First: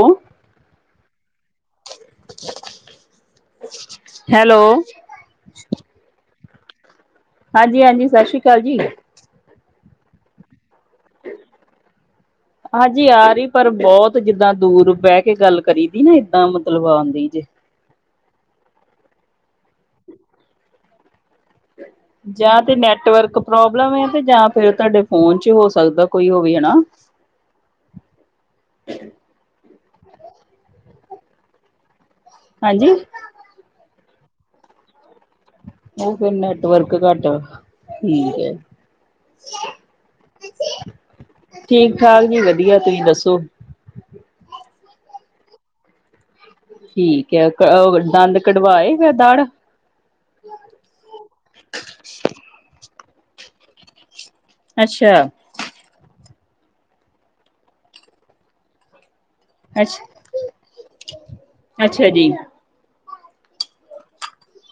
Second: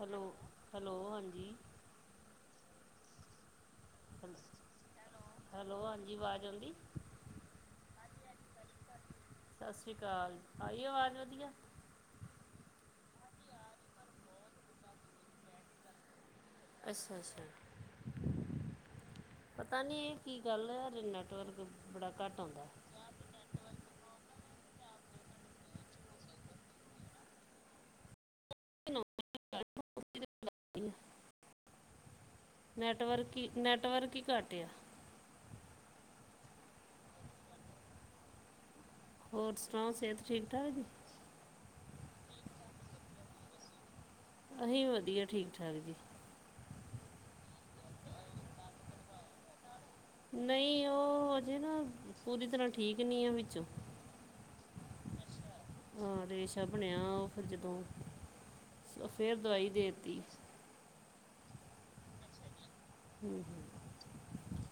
Hello, hello ਹਾਂਜੀ। Hello. Hello ਹਾਂਜੀ ਵਾਜ ਆਂਦੀ। ਹਾਂਜੀ-ਹਾਂਜੀ ਸਸ ਸ਼੍ਰੀ ਅਕਾਲ ਜੀ। ਸਸ ਸ਼੍ਰੀ ਅਕਾਲ, ਆਈ ਆਵਾਜ ਵਧੀਆ। ਹਾਂਜੀ ਆ ਰੀ ਪਰ ਬਹੁਤ ਜਿੱਦਾ ਦੂਰ ਬਹਿ ਕੇ ਗੱਲ ਕਰੀ ਨਾ ਏਦਾਂ ਮਤਲੱਬ ਅੱਛਾ ਅੱਛਾ ਪਤਾ ਨੀ ਇਹ ਕੀ ਗੱਲ ਐ ਯਾਰ ਨੈੱਟਵਰਕ ਜਾਂ ਤੇ ਨੈੱਟਵਰਕ ਪ੍ਰੋਬਲਮ ਏ ਤੇ ਜਾਂ ਫਿਰ ਤੁਹਾਡੇ ਫੋਨ ਚ ਹੋ ਸਕਦਾ ਕੋਈ ਉਹ ਵੀ ਹੈਨਾ ਹਾਂਜੀ ਨੈੱਟਵਰਕ ਈ ਨੈੱਟਵਰਕ ਕੀ ਘੱਟ ਆ ਉਹ ਫਿਰ ਨੈਟਵਰਕ ਘੱਟ ਆ ਠੀਕ ਏ ਹੋਰ ਸੁਨਾਓ ਸਿਹਤ ਠੀਕ-ਠਾਕ ਠੀਕ-ਠਾਕ ਜੀ ਵਦੀਆ ਤੁਹੀਂ ਦੱਸੋ ਅਹੀ ਵੀ ਵਦੀਆ ਠੀਕ-ਠਾਕ ਜੀ ਠੀਕ ਐ ਕ ਉ ਦੰਦ ਕਢਵਾ ਆਏ ਦਾੜਾ ਨਹੀਂ ਉਹ ਹਜੇ ਨਾ ਪੂਰੀ ਤਰ੍ਹਾਂ ਠੀਕ ਨਹੀਂ ਆ ਵਿੱਚੋਂ ਅੱਛਾ। ਹਾਂ ਰੇਸ਼ਾ ਬਣਿਆ ਓਹ ਫਿਰ ਜਦੋਂ ਓਹ ਫੇਰ ਦਵਾਈ ਅੱਛਾ ਦੇਤੀ ਅੱਛਾ ਜੀ। ਹੰ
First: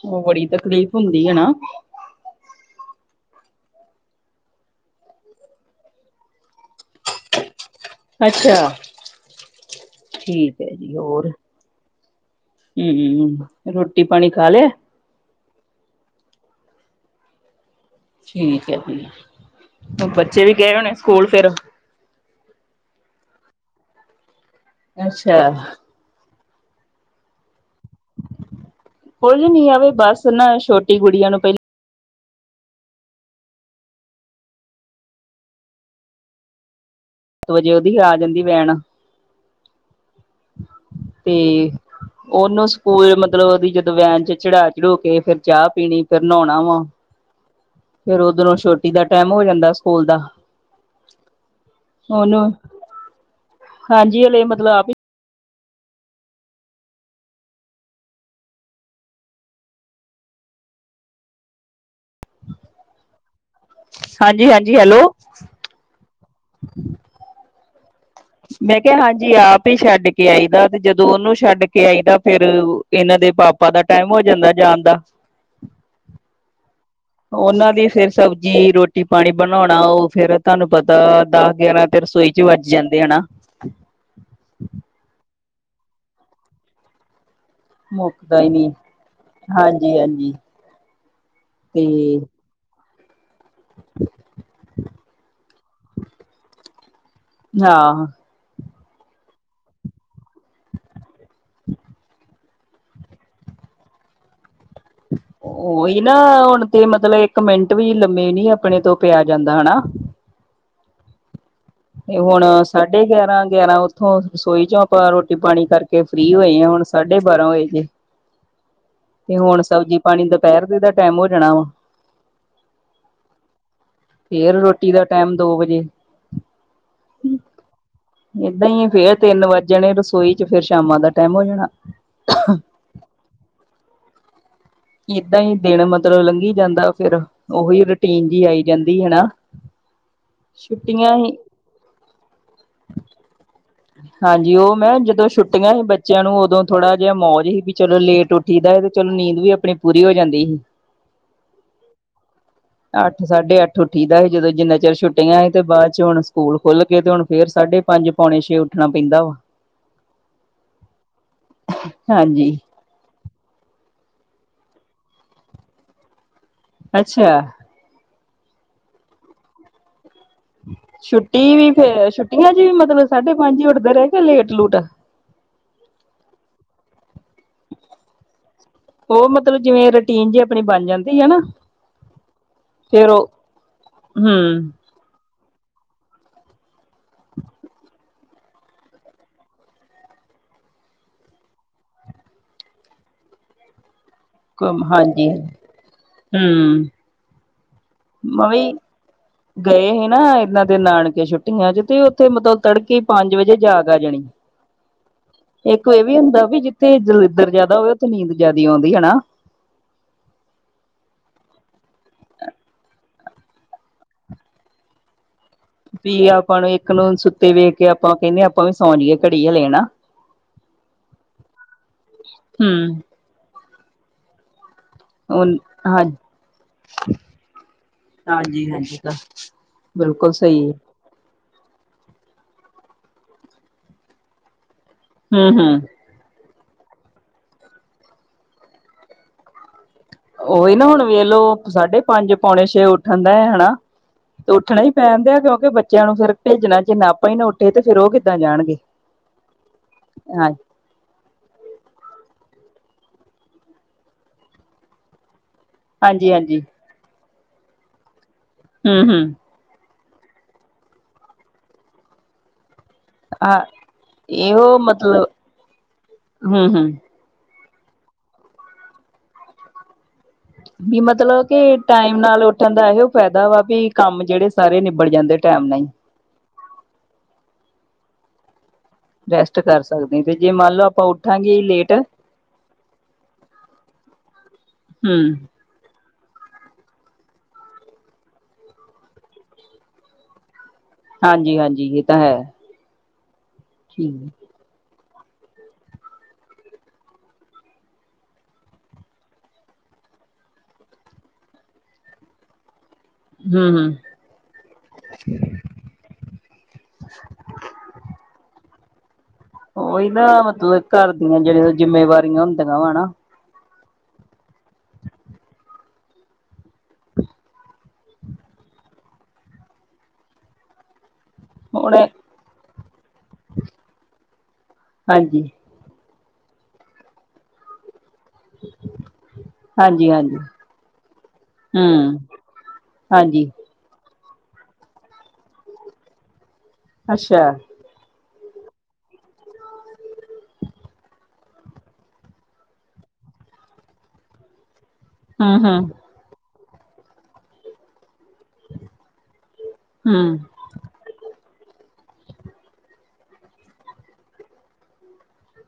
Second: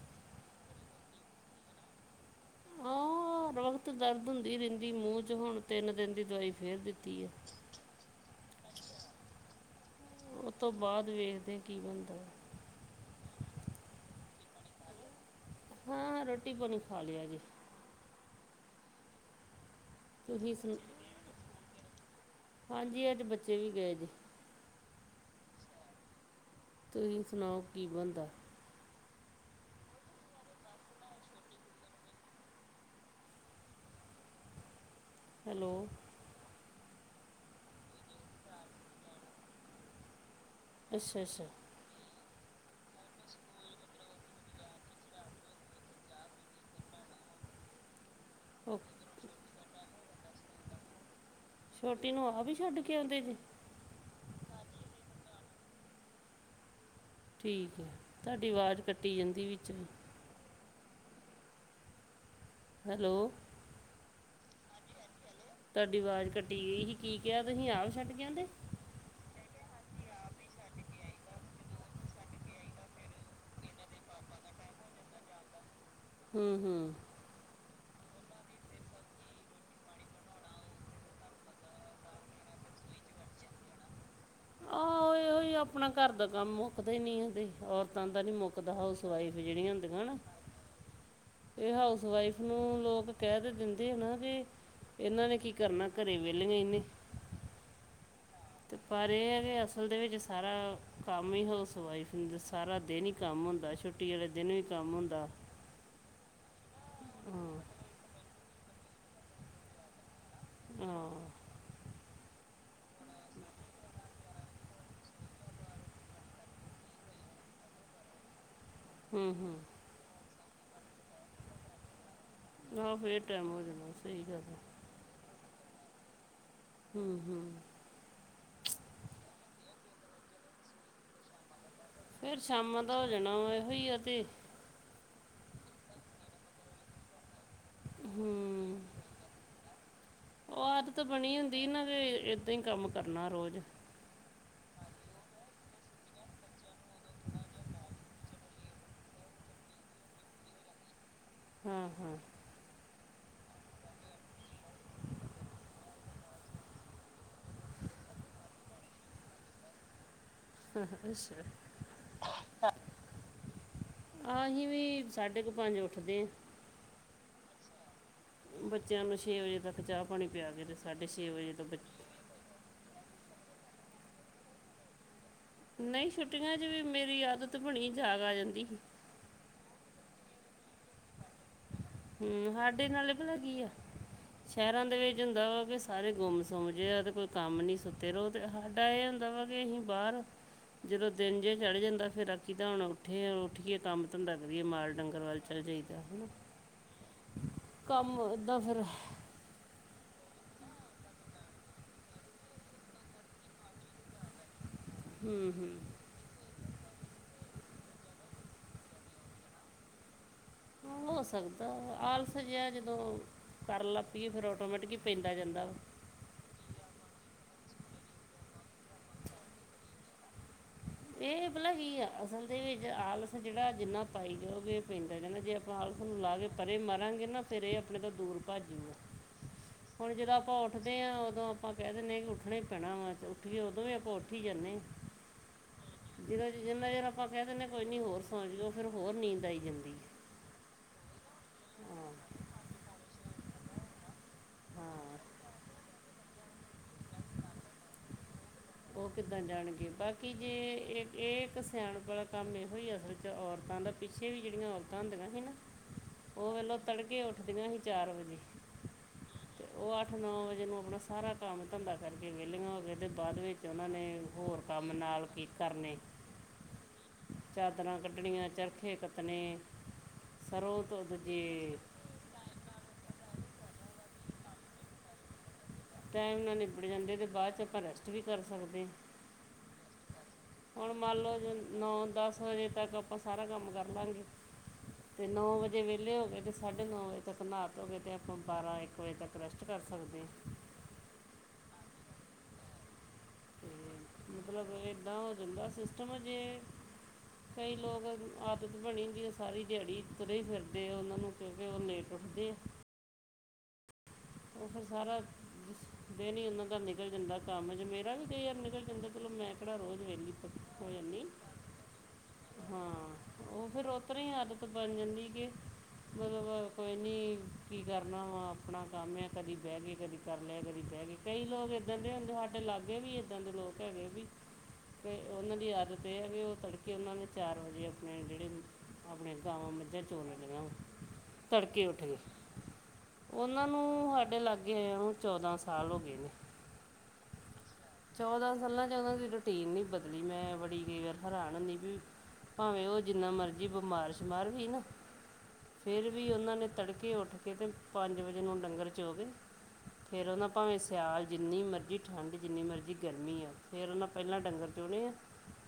ਉਹ ਬੜੀ ਤਕਲੀਫ਼ ਹੁੰਦੀ ਏ ਨਾ ਹਾਂ ਹਰ ਵਕਤ ਦਰਦ ਹੁੰਦੀ ਰਹਿੰਦੀ ਮੂੰਹ ਚ ਹੁਣ ਤਿੰਨ ਦਿਨ ਦੀ ਦਵਾਈ ਫੇਰ ਦਿੱਤੀ ਐ ਅੱਛਾ। ਉਹ ਠੀਕ ਤੋਂ ਹੈ ਜੀ ਬਾਅਦ ਹੋਰ ਵੇਖਦੇ ਹਾ ਕੀ ਬਨਦਾ ਹੂੰ ਹੂੰ ਰੋਟੀ ਪਾਨੀ ਖਾ ਲਿਆ ਹਾਂ ਹਾਂ ਰੋਟੀ ਪਾਨੀ ਖਾ ਲੇਆ ਜੀ ਠੀਕ ਹੈ ਜੀ, ਹੂਨ ਬੱਚੇ ਵੀ ਤੁਸੀਂ ਗਏ ਸੁਣ ਹੋਨੇ ਸਕੂਲ ਫਿਰ ਹਾਂਜੀ ਅੱਜ ਬੱਚੇ ਵੀ ਗਏ ਜੇ ਅੱਛਾ। ਤੁਸੀਂ ਸੁਨਾਓ ਕੀ ਬਨਦਾ ਕੁਝ ਨੀ ਆਵੇ ਬਸ ਨਾ ਐ ਛੋਟੀ ਗੁੜੀਆਂ ਨੂੰ ਪਹਿਲਾਂ ਹੈਲੋ। ਵਦੀਆ ਉਹਦੀ ਵੀ ਆ ਜਾਂਦੀ ਵੈਨ ਅੱਛਾ ਤੇ। ਅੱਛਾ ਉਹਨੂੰ ਸਕੂਲ ਮਤਲਬ ਉਹਦੀ ਜਦੋਂ ਵੈਨ ਚ ਚੜਾ-ਚੜੂ ਕੇ ਫੇਰ ਚਾਹ ਪੀਨੀ ਫੇਰ ਨਾਉਣਾ ਵਾ ਫੇਰ ਉਦਰੋਂ ਛੋਟੀ ਓਕੇ ਦਾ ਟੈਮ ਹੋ ਜਾਂਦਾ ਸਕੂਲ ਦਾ ਛੋਟੀ ਨੂੰ ਉਹਨੂੰ ਆਪ ਵੀ ਛੱਡ ਕੇ ਆਉਂਦੇ ਜੀ ਹਾਂਜੀ ਹਲੇ ਮਤਲਬ ਆਪ ਹੀ ਠੀਕ ਐ ਤੁਹਾਡੀ ਆਵਾਜ਼ ਕੱਟੀ ਜਾਂਦੀ ਵਿੱਚ ਵੀ ਹੈਲੋ। ਹਾਂਜੀ-ਹਾਂਜੀ, ਹੈਲੋ ਤੁਹਾਡੀ ਆਵਾਜ਼ ਕੱਟੀ ਗਈ ਸੀ ਕੀ ਕਿਹਾ ਤੁਸੀਂ ਆਪ ਛੱਡ ਕੇ ਆਂਦੇ ਮੈਂ ਕਿਹਾ ਹਾਂਜੀ ਆਪ ਈ ਛੱਡ ਕੇ ਆਈ ਦਾ ਤੇ ਜਦੋਂ ਉਹਨੂੰ ਛੱਡ ਕੇ ਆਈਦਾ ਫਿਰ ਇਹਨਾਂ ਦੇ ਪਾਪਾ ਦਾ ਟੈਮ ਹੋ ਜਾਂਦਾ ਜਾਨ ਦਾ ਹੰ ਹੰ ਉਹਨਾਂ ਦੀ ਫਿਰ ਸਬਜ਼ੀ ਰੋਟੀ ਪਾਨੀ ਬਨਾਉਨਾ ਉਹ ਫਿਰ ਤੁਹਾਨੂੰ ਪਤਾ ਦਸ ਗਿਆਰਾਂ ਫਿਰ ਰਸੋਈ ਚ ਵੱਜ ਜਾਂਦੇ ਹੈਨਾ ਆਹੋ ਓਹੀਔ ਹੀ ਅਪਨਾ ਘਰ ਦਾ ਕੰਮ ਮੁਕਦੇ ਨੀ ਹੈਗੇ ਔਰਤਾਂ ਦਾ ਨੀ ਮੁੱਕਦਾ ਹਾਊਸ ਵਾਈਫ ਜੇੜੀਆਂ ਹਾਂਜੀ ਹੁੰਦੀਆਂ ਨਾ, ਹਾਂਜੀ ਏ ਤੇ ਹਾਊਸ ਵਾਈਫ ਨੂੰ ਲੋਕ ਕੈ ਦੇ ਦਿੰਦੇ ਨਾ ਕਿ ਏਨਾਂ ਨੇ ਕੀ ਕਰਨਾ, ਘਰੇ ਵੇਲੇ ਈ ਨੇ। ਹਾਂ। ਤੇ ਪਰ ਏ ਐ ਕਿ ਅਸਲ ਦੇ ਵਿੱਚ ਸਾਰਾ ਕੰਮ ਹੀ ਹਾਊਸ ਵਾਈਫ ਨੂੰ ਸਾਰਾ ਦਿਨ ਹੀ ਕੰਮ ਹੁੰਦਾ ਛੁੱਟ ਛੁੱਟੀ ਆਲੇ ਦਿਨ ਵੀ ਕੰਮ ਹੁੰਦਾ। ਓਹੀ ਨਾ ਹੁਣ ਤੇ ਮਤਲਬ ਇੱਕ ਹਾਂ ਮਿੰਟ ਵੀ ਲੰਮੇ ਨੀ ਅਪਣੇ ਤੋਂ ਪਿਆ ਜਾਂਦਾ ਹੈਨਾ! ਹੰ। ਤੇ ਹੁਣ ਸਾਢੇ ਗਿਆਰਾਂ-ਗਿਆਰਾਂ ਓਥੋਂ ਰਸੋਈ ਚੋਂ ਆਪਾਂ ਰੋਟੀ ਪਾਣੀ ਕਰਕੇ ਫ੍ਰੀ ਹੋਏ ਆ ਹੁਣ ਸਾਢੇ ਬਾਰਾਂ ਹੋਏ ਜੇ। [inaudible] ਹੂੰ ਤੇ ਹੂੰ ਹੁਣ ਸਬਜ਼ੀ ਪਾਣੀ ਦੁਪਹਿਰ ਦੇ ਦਾ ਟੈਮ ਹੋ ਜਾਣਾ ਵਾ ਆਹ ਫੇਰ ਟਾਈਮ ਹੋ ਜਾਣਾ ਸਹੀ ਗੱਲ ਫੇਰ ਹੈ। ਰੋਟ ਰੋਟੀ ਦਾ ਟੈਮ ਦੋ ਵਜੇ। ਹੂੰ-ਹੂੰ। ਏਦਾਂ ਈ ਏ ਫੇਰ ਤਿੰਨ ਵੱਜ ਜਾਣੇ ਰਸੋਈ ਚ ਫੇਰ ਸ਼ਾਮਾਂ ਦਾ ਟੈਮ ਹੋ ਜਾਣਾ। ਫਿਰ ਸ਼ਾਮਾਂ ਦਾ ਹੋ ਜਾਣਾ ਵਾ, ਇਹੋਈ ਆ ਤੇ। ਇਦਾਂ ਈ ਦਿਨ ਮਤਲਬ ਲੰਘੀ ਜਾਂਦਾ ਫਿਰ। ਓਹੀ ਰੂਟੀਨ ਜੀ ਆਈ ਹੂੰ ਜਾਂਦੀ ਹੈਨਾ, ਛੁੱਟੀਆਂ ਹੀ ਦੀ ਨਾ ਨੇ ਏਦਾਂ ਹੀ ਕੰਮ ਕਰਨਾ ਰੋਜ਼। ਹਾਂਜੀ ਓ ਮੈਂ ਜਦੋਂ ਛੁੱਟੀਆਂ ਹੀ ਬੱਚਿਆਂ ਨੂੰ ਓਦੋਂ ਥੋੜਾ ਜਿਹਾ ਮੌਜ ਹੀ ਵੀ ਚਲੋ ਲੇਟ ਉੱਠ ਠੀ ਦਾ ਚਲੋ ਨੀਂਦ ਵੀ ਆਪਣੀ ਪੂਰੀ ਹੋ ਜਾਂਦੀ ਹੀ। ਹਾਂ-ਹਾਂ। ਅੱਠ ਸਾਢੇ ਅੱਠ ਉੱਠੀ ਦਾ ਹੀ ਜਦੋਂ ਜਿੰਨਾ ਚਿਰ ਛੁੱਟੀਆਂ ਸੀ ਤੇ ਬਾਦ 'ਚ ਹੁਣ ਸਕੂਲ ਖੁੱਲਗੇ ਤੇ ਹੁਣ ਫਿਰ ਸਾਡੇ ਪੰਜ-ਪੌਣੇ ਛੇ ਉੱਠਣਾ ਪੈਂਦਾ ਵਾ। [inaudible] ਹਾਂਜੀ ਹਾਂਜੀ ਵੀ ਸਾਢੇ ਕ ਪੰਜ ਉੱਠਦੇ। ਅੱਛਾ। ਬੱਚਿਆਂ ਨੂੰ ਛੇ ਵਜੇ ਤੱਕ ਚਾਹ ਪਾਣੀ ਪਿਆ ਕੇ ਤੇ ਸਾਢੇ ਛੇ ਵਜੇ ਤੋਂ ਬੱਚ ਏਨਾਂ ਜੀ ਮਤਲਬ ਸਾਢੇ ਪੰਜ ਈ ਉੱਠਦੇ ਰਏ ਕਿ ਲੇਟ-ਲੂਟ? ਨਹੀਂ ਛੁੱਟੀਆਂ ਚ ਵੀ ਮੇਰੀ ਆਦਤ ਬਣੀ, ਜਾਗ ਆ ਜਾਂਦੀ ਹੀ। ਓ ਮਤਲਬ ਜਿਵੇਂ ਰੂਟੀਨ ਜੇ ਆਪਣੀ ਬਣ ਜਾਂਦੀ। ਹੈ ਨਾ ਹੂੰ, ਹਾਡੇ ਫੇਰ ਨਾਲੇ ਉਹ ਭਲਾ ਕੀ ਆ, ਸ਼ਹਿਰਾਂ ਦੇ ਵਿੱਚ ਹੁੰਦਾ ਵਾ ਬਈ ਸਾਰੇ ਗੁੰਮ ਸੁਮ ਜੇ ਆ ਤੇ ਕੋਈ ਕੰਮ ਨੀਂ ਸੁੱਤੇ ਰਹੋ ਤੇ ਹਾਡਾ ਏ ਹੁੰਦਾ ਵਾ ਕਿ ਅਸੀਂ ਬਾਹਰ ਜਦੋਂ ਦਿਨ ਜਿਆ ਚੜ ਜਾਂਦਾ ਫਿਰ ਆਖੀਦਾ ਹੁਣ ਉੱਠੇ ਆਂ ਉੱਠੀਏ। ਕੰਮ ਧੰਦਾ ਕਰੀਏ, ਹੂੰ ਮਾਲ ਡੰਗਰ ਹਾਂਜੀ। ਵੱਲ ਚੱਲ ਜਾਈਦਾ, ਹੈਨਾ। ਹੂੰ, ਕੰਮ ਮੈਂ ਓਦਾ ਵੀ ਫਿਰ ਗਏ ਹੀ ਨਾ ਐਨਾਂ ਦੇ ਨਾਨਕੇ ਛੁੱਟੀਆਂ ਚ ਤੇ ਉੱਥੇ ਮਤਲਬ ਤੜਕੇ ਪੰਜ ਵਜੇ ਜਾਗ ਆ ਜਾਣੀ। [inaudible] ਹੂੰ ਇੱਕ ਹੂੰ ਏ ਵੀ ਹੁੰਦਾ ਵੀ ਜਿੱਥੇ ਦਲੀਦਰ ਜਿਆਦਾ ਹੋਵੇ ਉਥੇ ਨੀਂਦ ਜਿਆਦਾ ਆਉਂਦੀ ਹੈਨਾ? ਹੋ ਸਕਦਾ, ਆਲਸ ਜਿਹਾ ਜਦੋਂ ਕਰਨ ਲੱਗ ਪਈਏ ਫਿਰ ਆਟੋਮੈਟਿਕ ਹੀ ਪੈਂਦਾ ਜਾਂਦਾ ਵਾ। ਵੀ ਆਪਾਂ ਨੂੰ ਇੱਕ ਨੂੰ ਸੁੱਤੇ ਵੇਖ ਕੇ ਆਪਾਂ ਕੈਂਨੇ ਆਪਾਂ ਵੀ ਸੌਂ ਜੀਏ ਘੜੀ ਹਲੇ ਹਨਾ। ਏ ਭਲਾ ਕੀ ਆ ਅਸਲ ਦੇ ਵਿੱਚ ਹੂੰ, ਆਲਸ ਜੇੜਾ ਜਿੰਨਾ ਪਾਈ ਜਾਓਗੇ ਪੈਂਦਾ ਕਹਿੰਦਾ ਜੇ ਹੁਣ ਆਪਾਂ ਆਲਸ ਹਾਂ ਨੂੰ ਲਾ ਕੇ ਪਰਾ ਮਾਰਾਂਗੇ ਨਾ ਫਿਰ ਏ ਆਪਣੇ ਤੋਂ ਦੂਰ ਭੱਜ ਜੂਗਾ। ਹਾਂਜੀ-ਹਾਂਜੀ ਬਿਲਕੁਲ ਸਈ ਏ। ੳਠਦੇ ਆ ਉਦੋਂ ਆਪਾਂ ਕਹਿ ਦਿੰਨੇ ਆ ਕਿ ਉੱਠਨਾ ਹੀ ਪੈਣਾ ਵਾ ਤੇ ਉੱਠ ਕੇ ਉਦੋਂ ਵੀ ਆਪਾਂ ਉੱਠ ਹੀ ਜਾਨੇ ਆ। ਹੁ ਹੁ। ਜਿਹਦਾ ਜਿੰਨਾ ਚਿਰ ਆਪਾਂ ਕਹਿ ਦਿੰਨੇ ਆ ਕੋਈ ਨੀ ਹੋਰ ਸੋ ਜੋ ਫਿਰ ਹੋਰ ਨੀਂਦ ਆਈ ਜਾਂਦੀ ਏ। ਉਹੀ ਨਾ ਹੁਣ ਵੇਖਲੋ ਸਾਢੇ ਪੰਜ ਪੌਣੇ ਛੇ ਉੱਠਣ ਦਾ ਹੈਨਾ। ਤੇ ਉੱਠਣਾ ਈ ਹਾਂ ਪੈਣ ਡਿਆ ਕਿਉਂਕਿ ਬੱਚਿਆਂ ਨੂੰ ਫਿਰ ਭੇਜਣਾ ਜਿੰਨਾ ਆਪਾਂ ਈ ਨਾ ਉੱਠੇ ਤੇ ਫਿਰ ਉ ਕਿੱਦਾ ਜਾਣਗੇ। ਉਹ ਕਿੱਦਾਂ ਜਾਣਗੇ ਬਾਕੀ ਜੇ ਹਾਂ ਇਹ ਇਹ ਇੱਕ ਸਿਆਣਪ ਆਲਾ ਕੰਮ ਇਹੋ ਹੀ ਅਸਲ ਚ ਔਰਤਾਂ ਦਾ ਪਿੱਛੇ ਵੀ ਜਿਹੜੀਆਂ ਔਰਤਾਂ ਹੁੰਦੀਆਂ ਸੀ ਨਾ ਉ ਹਾਂਜੀ-ਹਾਂਜੀ ਵੇਖਲੋ ਤੜਕੇ ਉੱਠਦੀਆਂ ਸੀ ਚਾਰ ਵਜੇ। ਹ ਹ। ਉ ਅੱਠ ਨੌ ਵਜੇ ਨੂੰ ਆਪਣਾ ਸਾਰਾ ਕੰਮ ਧੰਦਾ ਕਰਕੇ ਵਿਏਲੀਆਂ ਹੋ ਕੇ ਤੇ ਬਾਅਦ ਵਿੱਚ ਹਾਂ ਤੇ ਉਹਨਾਂ ਨੇ ਹੋਰ ਇਹੋ ਕੰਮ ਮਤਲਬ ਨਾਲ ਕੀ ਕਰਨੇ? ਹੂੰ ਹੂੰ ਚਾਦਰਾਂ ਕੱਢਣੀਆਂ ਚਰਖੇ ਕੱਤਣੇ। ਸਰੋਂ ਕੀ ਤੋਂ ਮਤਲਬ ਕੀ ਦੂਜੇ ਟਾਈਮ ਨਾਲ ਉੱਠਣ ਦਾ ਇਓ ਫਾਇਦਾ ਵਾ ਵੀ ਕੰਮ ਜਿਹੜੇ ਸਾਰੇ ਨਿਬੜ ਜਾਂਦੇ ਟਾਈਮ ਨਾ ਈ। ਟਾਈਮ ਨਾਲ ਨਿਬੜ ਜਾਂਦੇ ਨੇ ਬਾਅ 'ਚ ਆਪਾਂ ਰੈਸਟ ਵੀ ਕਰ ਸਕਦੇ ਆ। ਰੈਸਟ ਕਰ ਸਕਦੇ ਤੇ ਜੇ ਲਓ ਹੁਣ ਆਪਾਂ ਮੰਨ ਲੋਓ ਉੱਠਾਂਗੇ ਲੇਟ ਨੌ ਦਸ ਵਜੇ ਤੱਕ ਆਪਾਂ ਸਾਰਾ ਕੰਮ ਕਰ ਲਾਗੇ ਹੂੰ ਤੇ ਨੌ ਵਜੇ ਜੇ ਵਿਹਲੇ ਓ ਗਏ ਤਾਂ ਸਾਢੇ ਨੌ ਵਜੇ ਤੱਕ ਨਾਹ ਧੋਕੇ ਤੇ ਆਪਾਂ ਬਾਰਾਂ ਇੱਕ ਵਜੇ ਤੱਕ ਰੈਸਟ ਕਰ ਸਕਦੇ ਆ। ਹਾਂਜੀ ਹਾਂਜੀ ਇਹ ਤਾਂ ਹੈ। ਤੇ ਠੀਕ। ਮਤਲਬ ਇੱਦਾਂ ਓ ਜਾਂਦਾ ਸਿਸਟਮ ਜੇ ਕਈ ਲੋਕ ਆਦਤ ਬਣੀ ਹੂਈ ਏ ਸਾਰੀ ਦਿਹਾੜੀ ਤੁਰੇ ਫਿਰਦੇ ਉਹਨਾਂ ਨੂੰ ਕਿਉਂਕਿ ਉ ਲੇਟ ਉੱਠਦੇ ਆ। ਹਮ ਹਮ। ਉ ਫਿਰ ਸਾਰਾ ਦਿਨ ਈ ਉਹਨਾਂ ਦਾ ਨਿਕਲ ਜਾਂਦਾ ਕੰਮ ਚ ਮੇਰਾ ਵੀ ਕਈ ਯਾਰ ਨਿਕਲ ਜਾਂਦਾ ਚਲੋ ਮੈਂ ਕਿਹੜਾ ਰੋਜ਼ ਉਹੀ ਨਾ ਵੇਲੀ ਮਤਲਬ ਹੋ ਘਰ ਜਾਦੀ ਦੀਆਂ ਜਿਹੜੀਆਂ ਜਿੰਮੇਵਾਰੀਆਂ ਹੁੰਦੀਆਂ ਹਾਂ। ਵਾ ਨਾ ਉਹ ਫੇਰ ਉਸ ਤਰ੍ਹਾਂ ਹੀ ਆਦਤ ਬਣ ਜਾਂਦੀ ਏ ਕੇ ਮਤਲਬ ਕੋਈ ਨੀ ਕੀ ਕਰਨਾ ਵਾ ਆਪਣਾ ਕੰਮ ਏ ਕਦੀ ਬਹਿ ਗੇ ਕਦੀ ਕਰ ਲਿਆ ਕਦੀ ਬਹਿ ਗੇ ਕਈ ਲੋਕ ਹੁਣ ਏਦਾਂ ਦੇ ਹੁੰਦੇ ਸਾਡੇ ਲਾਗੇ ਵੀ ਏਦਾਂ ਦੇ ਲੋਕ ਹੈਗੇ ਵੀ ਕ ਹਾਂਜੀ ਉਹਨਾਂ ਦੀ ਆਦਤ ਏ ਆ ਵੀ ਉਹ ਤੜਕੇ ਉਹਨਾਂ ਨੇ ਚਾਰ ਵਜੇ ਆਪਣੇ ਜਿਹੜੇ ਆਪਣੇ ਗਵਾਂ ਮੱਝਾਂ ਹਾਂਜੀ ਚੋ ਹਾਂਜੀ ਲੈਦੀਆਂ ਵਾ ਤੜਕੇ ਉੱਠ ਕੇ ਹੂੰ ਹਾਂਜੀ ਉਨਾਂ ਨੂੰ ਸਾਡੇ ਲਾਗੇ ਆਏ ਹੋਏ ਨੂੰ ਚੌਦਾਂ ਸਾਲ ਹੋ ਗਏ ਨੇ। ਅੱਛਾ! ਚੌਦਾਂ ਸਾਲਾਂ 'ਚ ਉਹਨਾਂ ਦੀ ਰੂਟੀਨ ਨਈ ਬਦਲੀ ਮੈਂ ਬੜੀ ਕਈ ਵਾਰ ਹੈਰਾਨ ਹੁੰਦੀ ਵੀ ਭਾਵੇਂ ਉ ਜਿੰਨਾ ਮਰਜੀ ਬਿਮਾਰ ਸ਼ਿਮਾਰ ਵੀ ਨਾ ਹ ਹ। ਫਿਰ ਵੀ ਉਹਨਾਂ ਨੇ ਤੜਕੇ ਉੱਠ ਕੇ ਤੇ ਪੰਜ ਵਜੇ ਨੂੰ ਡੰਗਰ ਚੋ ਕੇ ਹੂੰ ਫਿਰ ਉਹਨਾਂ ਭਾਵੇਂ ਸਿਆਲ ਜਿੰਨੀ ਮਰਜ਼ੀ ਠੰਡ ਜਿਨੀ ਮਰਜ਼ੀ ਗਰਮੀ ਆ ਫੇਰ ਉਹਨਾ ਪਹਿਲਾ ਡੰਗਰ ਚੋਣੇ ਆ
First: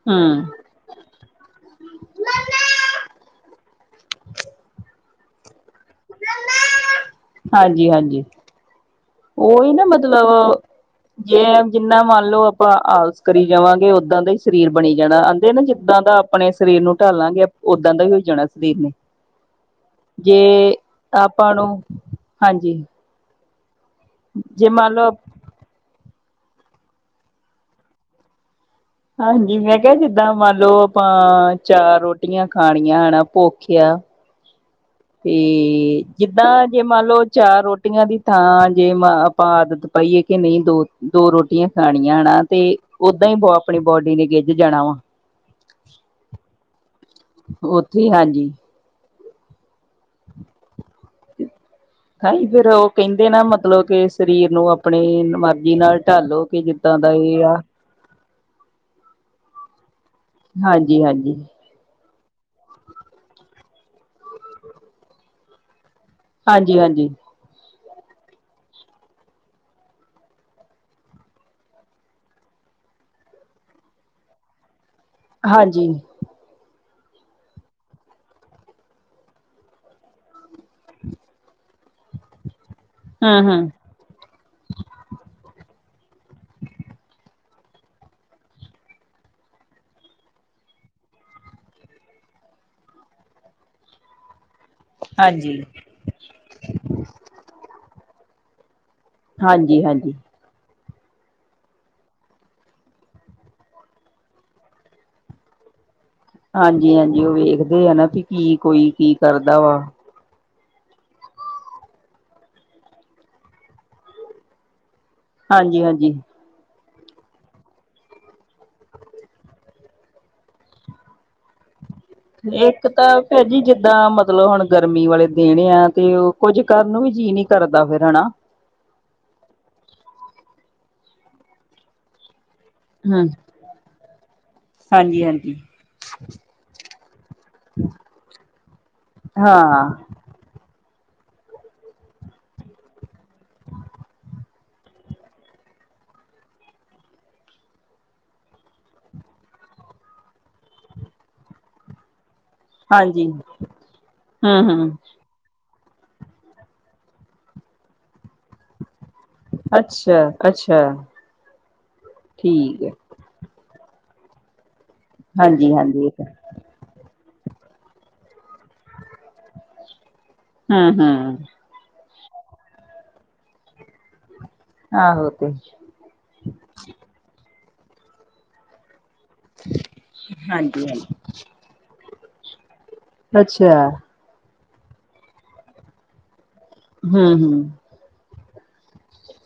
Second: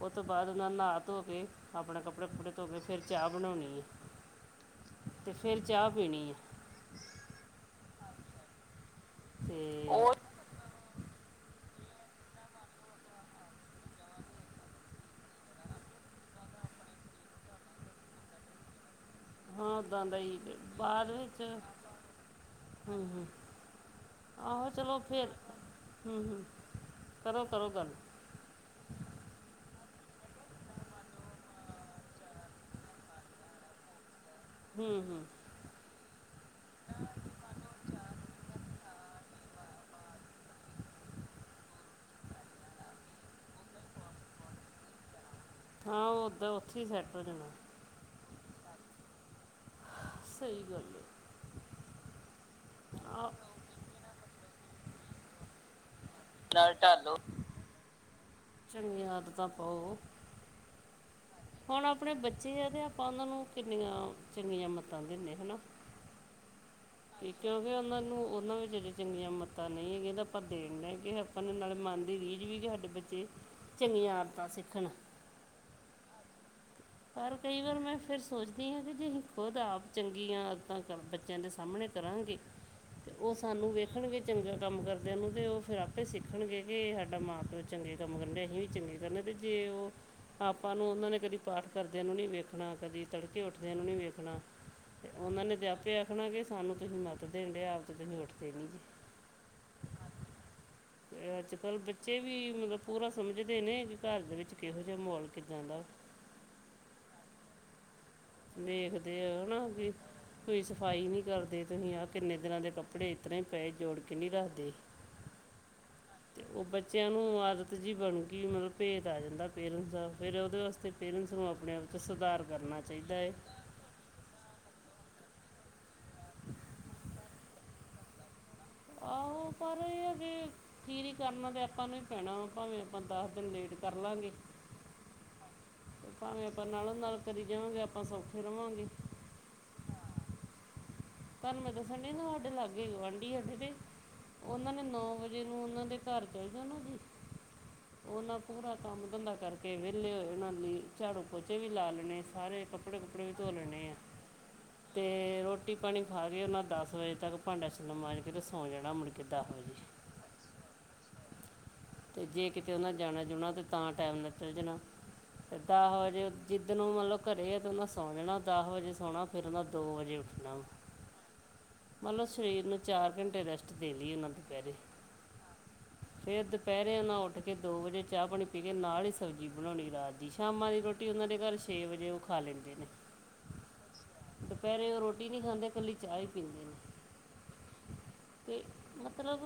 ਉਹ ਤੋਂ ਹੂੰ ਬਾਅਦ ਉਹਨਾਂ ਨਹਾ ਧੋ ਕੇ ਆਪਣੇ ਕੱਪੜੇ ਕੁਪੜੇ ਧੋ ਕੇ ਫਿਰ ਚਾਹ ਬਣਾਉਣੀ ਏ ਤੇ ਫਿਰ ਚਾਹ ਪੀਣੀ ਏ। ਹਾਂਜੀ ਹਾਂਜੀ। ਉਹੀ ਨਾ ਤੇ ਮਤਲਬ ਜੇ ਜਿੰਨਾ ਮੰਨ ਲਓ ਆਪਾਂ ਆਲਸੀ। ਕਰੀ ਜਾਵਾਂਗੇ ਉੱਦਾਂ ਦਾ ਹੀ ਸਰੀਰ ਬਣੀ ਜਾਣਾ ਆਹਦੇ ਨਾ ਜਿੱਦਾਂ ਦਾ ਆਪਣੇ ਸਰੀਰ ਨੂੰ ਢਾਲਾਂਗੇ ਉਦਾ ਦਾ ਹੀ ਹੋ ਜਾਣਾ ਸਰੀਰ ਨੇ ਹਾਂ ਉਦਾ ਹੀ ਜੇ ਬਾਅਦ ਵਿੱਚ ਆਪਾਂ ਨੂੰ ਹਾਂਜੀ ਜੇ ਆਹੋ ਮੰਨ ਚਲੋ ਲਓ ਫਿਰ ਹਮ ਕਰੋ ਕਰੋ ਗੱਲ ਹਾਂਜੀ ਮੈਂ ਕਿਹਾ ਜਿੱਦਾਂ ਮੰਨ ਲਓ ਆਪਾਂ ਚਾਰ ਰੋਟੀਆਂ ਖਾਣੀਆਂ ਹਨਾ ਭੁਖ ਹਮ ਹਮ ਤੇ ਜਿੱਦਾਂ ਜੇ ਮੰਨ ਲਓ ਚਾਰ ਰੋਟੀਆਂ ਦੀ ਥਾਂ ਜੇ ਮ ਆਪਾਂ ਆਦਤ ਪਾਈ ਕੇ ਕਿ ਨਹੀਂ ਦੋ ਰੋਟੀਆਂ ਖਾਣੀਆਂ ਹਨਾ ਤੇ ਓਦਾਂ ਹੀ ਬ ਆਪਣੀ ਬੋਡੀ ਨੇ ਗਿੱਝ ਜਾਣਾ ਵਾ ਹਾਂ ਉਦਾ ਉੱਥੇ ਹੀ ਸੈਟ ਔਹ ਜਾਣਾ ਉੱਥੀ ਹਾਂਜੀ ਸਹੀ ਗੱਲ ਹੈ। ਹੈ ਫਿਰ ਉਹ ਕਹਿੰਦੇ ਆ ਨਾ ਮਤਲਬ ਕਿ ਸਰੀਰ ਨੂੰ ਆਪਣੇ ਮਰਜ਼ੀ ਨਾਲ ਢਾਲੋ ਕਿ ਜਿੱਦਾਂ ਦਾ ਵੀ ਆ ਚੰਗੀਆਂ ਆਦਤਾਂ ਪਾਓ। ਹਾਂਜੀ ਹਾਂਜੀ। ਹੁਣ ਆਪਣੇ ਬੱਚੇ ਤੇ ਆਪਾਂ ਉਹਨਾਂ ਨੂੰ ਕਿੰਨੀਆਂ ਚੰਗੀਆਂ ਮੱਤਾਂ ਦਿੰਦੇ ਹਨਾ ਹਾਂਜੀ ਹਾਂਜੀ। ਅਤੇ ਕਿਉਂਕਿ ਉਹਨਾਂ ਨੂੰ ਉਹਨਾਂ ਵਿੱਚ ਜੇ ਚੰਗੀਆਂ ਮੱਤਾਂ ਨਹੀਂ ਹੈਗੀਆਂ ਤਾਂ ਆਪਾਂ ਦੇਖਦੇ ਕਿ ਆਪ ਨਾਲ ਮਨ ਦੀ ਰੀਝ ਵੀ ਕਿ ਸਾਡੇ ਬੱਚੇ ਚੰਗੀਆਂ ਆਦਤਾਂ ਸਿੱਖਣ ਹਾਂਜੀ ਪਰ ਕਈ ਵਾਰ ਮੈਂ ਫੇਰ ਸੋਚਦੀ ਹਾਂ ਕਿ ਜੇ ਅਸੀਂ ਖੁਦ ਆਪ ਚੰਗੀਆ ਅਦਤਾ ਬੱਚਿਆਂ ਦੇ ਸਾਹਮਣੇ ਕਰਾਂਗੇ ਤੇ ਉਹ ਹੂੰ ਹੂੰ ਸਾਨੂੰ ਵੇਖ ਸਖਣਗੇ ਚੰਗਾ ਕੰਮ ਕਰਦਿਆਂ ਨੂੰ ਤੇ ਉਹ ਫੇਰ ਆਪੇ ਸਿੱਖਣਗੇ ਕਿ ਸਾਡਾ ਮਾਂ ਪਿਓ ਚੰਗੇ ਕੰਮ ਕਰਨਗੇ ਅਸੀਂ ਵੀ ਚੰਗੇ ਕ ਤਾਂ ਜੇ ਉਹ ਆਪਾਂ ਨੂੰ ਉਹਨਾਂ ਨੇ ਕਦੇ ਪਾਠ ਕਰਦਿਆਂ ਨੂੰ ਨਹੀਂ ਵੇਖਣਾ ਕਦੇ ਤੜਕੇ ਉੱਠਦੇ ਨੂੰ ਨਹੀਂ ਵੇਖਣਾ। ਤੇ ਉਹਨਾਂ ਨੇ ਹਾਂਜੀ ਤੇ ਆਪੇ ਆਖਣਾ ਕਿ ਸਾਨੂੰ ਤੁਸੀਂ ਮੱਤ ਦੇਣ ਡਿਆ ਆਪ ਤੇ ਤੁਸੀਂ ਉੱਠਦੇ ਨੀ ਜੇ ਹਾਂਜੀ ਹਾਂਜੀ। ਠ ਤੇ ਅੱਜ ਕੱਲ੍ਹ ਬੱਚੇ ਵੀ ਮਤਲਬ ਪੂਰਾ ਸਮਝਦੇ ਨੇ ਕਿ ਘਰ ਦੇ ਵਿੱਚ ਕਿਹੋ ਜਿਹਾ ਮਾਹੌਲ ਕਿੱਦਾ ਦਾ ਹਾਂਜੀ ਹਾਂਜੀ ਉਹੀ ਵੇਖਦੇ ਆ ਨਾ ਵੀ ਕੀ ਕੋਈ ਕੀ ਦੇਖਦੇ ਆ ਕਰਦਾ ਹਨਾ ਵਾ ਵੀ ਕੋਈ ਸਫਾਈ ਨਹੀਂ ਕਰਦੇ ਤੁਸੀਂ ਆਹ ਕਿੰਨੇ ਦਿਨਾਂ ਦੇ ਕੱਪੜੇ ਇਸ ਤਰ ਹੀ ਪਏ ਜੋੜ ਕੇ ਨਹੀਂ ਰੱਖਦੇ। ਥ ਹਾਂਜੀ ਹਾਂਜੀ। ਉਹ ਬੱਚਿਆਂ ਨੂੰ ਆਦਤ ਜਿਹੀ ਬਣ ਗਈ ਮਤਲਬ ਭੇਦ ਆ ਜਾਂਦਾ ਪੇਰੈਂਟਸ ਦਾ ਫਿਰ ਉਹਦੇ ਵਾਸਤੇ ਪੇਰੈਂਟਸ ਨੂੰ ਆਪਣੇ ਆਪ ਚ ਸੁਧਾਰ ਕਰਨਾ ਇੱਕ ਚਾਹੀਦਾ ਤਾਂ ਹੈ ਫਿਰ ਜੀ ਜਿੱਦਾਂ ਮਤਲਬ ਹੁਣ ਗਰਮੀ ਵਾਲੇ ਦਿਨ ਆ ਤੇ ਉਹ ਕੁੱਝ ਕਰਨ ਵੀ ਜੀਅ ਨੀ ਕਰਦਾ ਫਿਰ ਹਨਾ ਆਹੋ ਪਰ ਇਹ ਹੈ ਜ ਖੀਰੀ ਕਰਨਾ ਤਾਂ ਆਪਾਂ ਨੂੰ ਹੀ ਪੈਣਾ ਵਾ ਭਾਵੇਂ ਆਪਾਂ ਹੂੰ ਦਸ ਦਿਨ ਲੇਟ ਕਰ ਲਾਗੇ ਹਾਂਜੀ ਹਾਂਜੀ। ਭਾਵੇਂ ਆਪਾਂ ਨਾਲੋਂ ਨਾਲ ਕਰੀ ਜਾਵਾ ਗੇ ਆਪਾ ਸੌਖੇ ਰਵਾਂਗੇ। ਹਾਂ। ਤਾਨੂੰ ਮੈਂ ਦੱਸਣ ਡੂਈ ਨਾ ਸਾਡੇ ਲਾਗੇ ਗੁਆਂਢੀ ਆ ਤੇ ਓਨਾਂ ਨੇ ਨੌ ਵਜੇ ਨੂੰ ਉਨ੍ਹਾਂ ਦੇ ਘਰ ਜਾਈਦਾ ਨਾ ਜੀ ਓਨਾਂ ਪੂਰਾ ਕੰਮ ਧੰਦਾ ਕਰਕੇ ਵੈਲੇ ਹੋਏ ਹੋਣਾ ਨਾਲੇ ਝਾੜੂ-ਪੋਚੇ ਵੀ ਲਾ ਲੈਣੇ ਸਾਰੇ ਕੱਪੜੇ-ਕੁੱਪੜੇ ਹਾਂਜੀ ਵੀ ਧੋ ਲੈਂਦੇ ਹਾਂ ਹੂੰ ਹੂੰ ਤੇ ਰੋ ਪਾਣੀ ਖਾ ਕੇ ਓਨਾਂ ਦਸ ਵਜੇ ਤੱਕ ਭਾਂਡਾ-ਛੱਲਾਂ ਮਾਂਜ ਕੇ ਤੇ ਸੌਂ ਜਾਣਾ ਤੇ ਮੁੜਕੇ ਕਿਦਾਂ ਅਪਨੇ ਜੀ, ਅੱਛਾ ਅੱਛਾ ਜੇ ਕਿਤੇ ਠੀਕ ਹੈ ਓਨਾਂ ਜਾਣਾ-ਜੁਣਾ ਤੇ ਤਾਂ ਟੈਮ ਨਿਕਲ ਜਾਣਾ ਤੇ ਹਾਂਜੀ ਦਾਹ ਹਾਂਜੀ ਇਹ ਤਾਂ ਵਜੇ ਜਿੱਦਣ ਓ ਮਤਲਬ ਘਰੇ ਆ ਤੇ ਓਨਾਂ ਸੌਂ ਜਾਣਾ ਦਸ ਵਜੇ ਸੌਣਾ ਫੇਰ ਓਨਾਂ ਦੋ ਵਜੇ ਉੱਠਣਾ। ਹੰ-ਹੰ। ਓਨਾ ਸਰੀਰ ਨੂੰ ਚਾਰ ਘੰਟੇ ਰੈਸਟ ਦੇਨੀ ਓਨਾਂ ਦੋਪੈਰੇ। ਆਹੋ ਤੇ ਫੇਰ ਦੋਪੈਰੇ ਓਨਾ ਓਠ ਕੇ ਦੋ ਵਜੇ ਚਾਹ-ਪਾਣੀ ਪੀ ਕੇ ਨਾਲ ਈ ਸਬਜੀ ਬਣਾਉਣੀ ਰਾਤ ਦੀ, ਸ਼ਾਮਾਂ ਦੀ ਰੋਟੀ ਹਾਂਜੀ-ਹਾਂਜੀ। ਉਨ੍ਹਾਂ ਦੇ ਘਰ ਛੇ ਵਜੇ ਓ ਖਾ ਲੈਂਦੇ ਨੇ। ਅੱਛਾ। ਦੁਪੈਰੇ ਓ ਰੋਟੀ ਨੀਂ ਖਾਂਦੇ, ਕੱਲੀ ਚਾਹ ਈ ਪੀਂਦੇ ਨੇ। ਹੂੰ-ਹੂੰ। ਤੇ ਮਤਲਬ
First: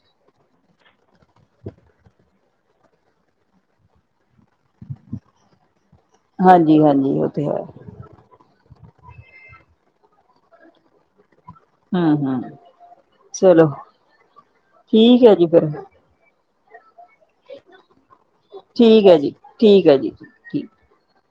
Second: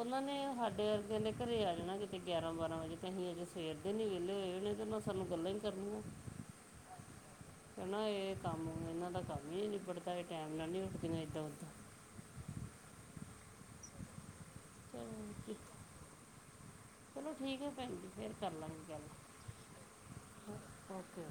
ਓਨਾਂ ਨੇ ਹਾਡੇ ਅਰਗਿਆਂ ਦੇ ਘਰੇ ਆ ਜਾਣਾ ਕਿਤੇ ਗਿਆਰਾਂ-ਬਾਰਾਂ ਵਜੇ ਤੇ ਅਸੀਂ ਅਜੇ ਸਵੇਰ ਨੀਂ ਵੇਲੇ ਹੋਏ ਹੋਨੇ ਤੇ ਓਨਾ ਮੈਂ ਸਾਨੂੰ ਗੱਲਾਂ ਈਂ ਕਰਨੀਆਂ। ਹਾਂਜੀ-ਹਾਂਜੀ, ਓ ਤੇ ਹੈ। ਨਾ ਏ ਕੰਮ ਏਨਾਂ ਦਾ ਕੰਮ ਕਈ ਨੀ ਨਿਬੜਦਾ, ਏ ਟੈਮ ਨਾਲ ਨੀ ਉੱਠਦੀਆਂ ਏਦਾਂ ਹੂੰ-ਹੂੰ ਚਲੋ, ਠੀਕ ਐ ਜੀ ਫੇਰ। ਚਲੋ ਠੀਕ ਐ ਫੇਰ। ਠੀਕ ਐ ਜੀ, ਠੀਕ ਐ ਜੀ। ਠੀਕ। ਓਕੇ।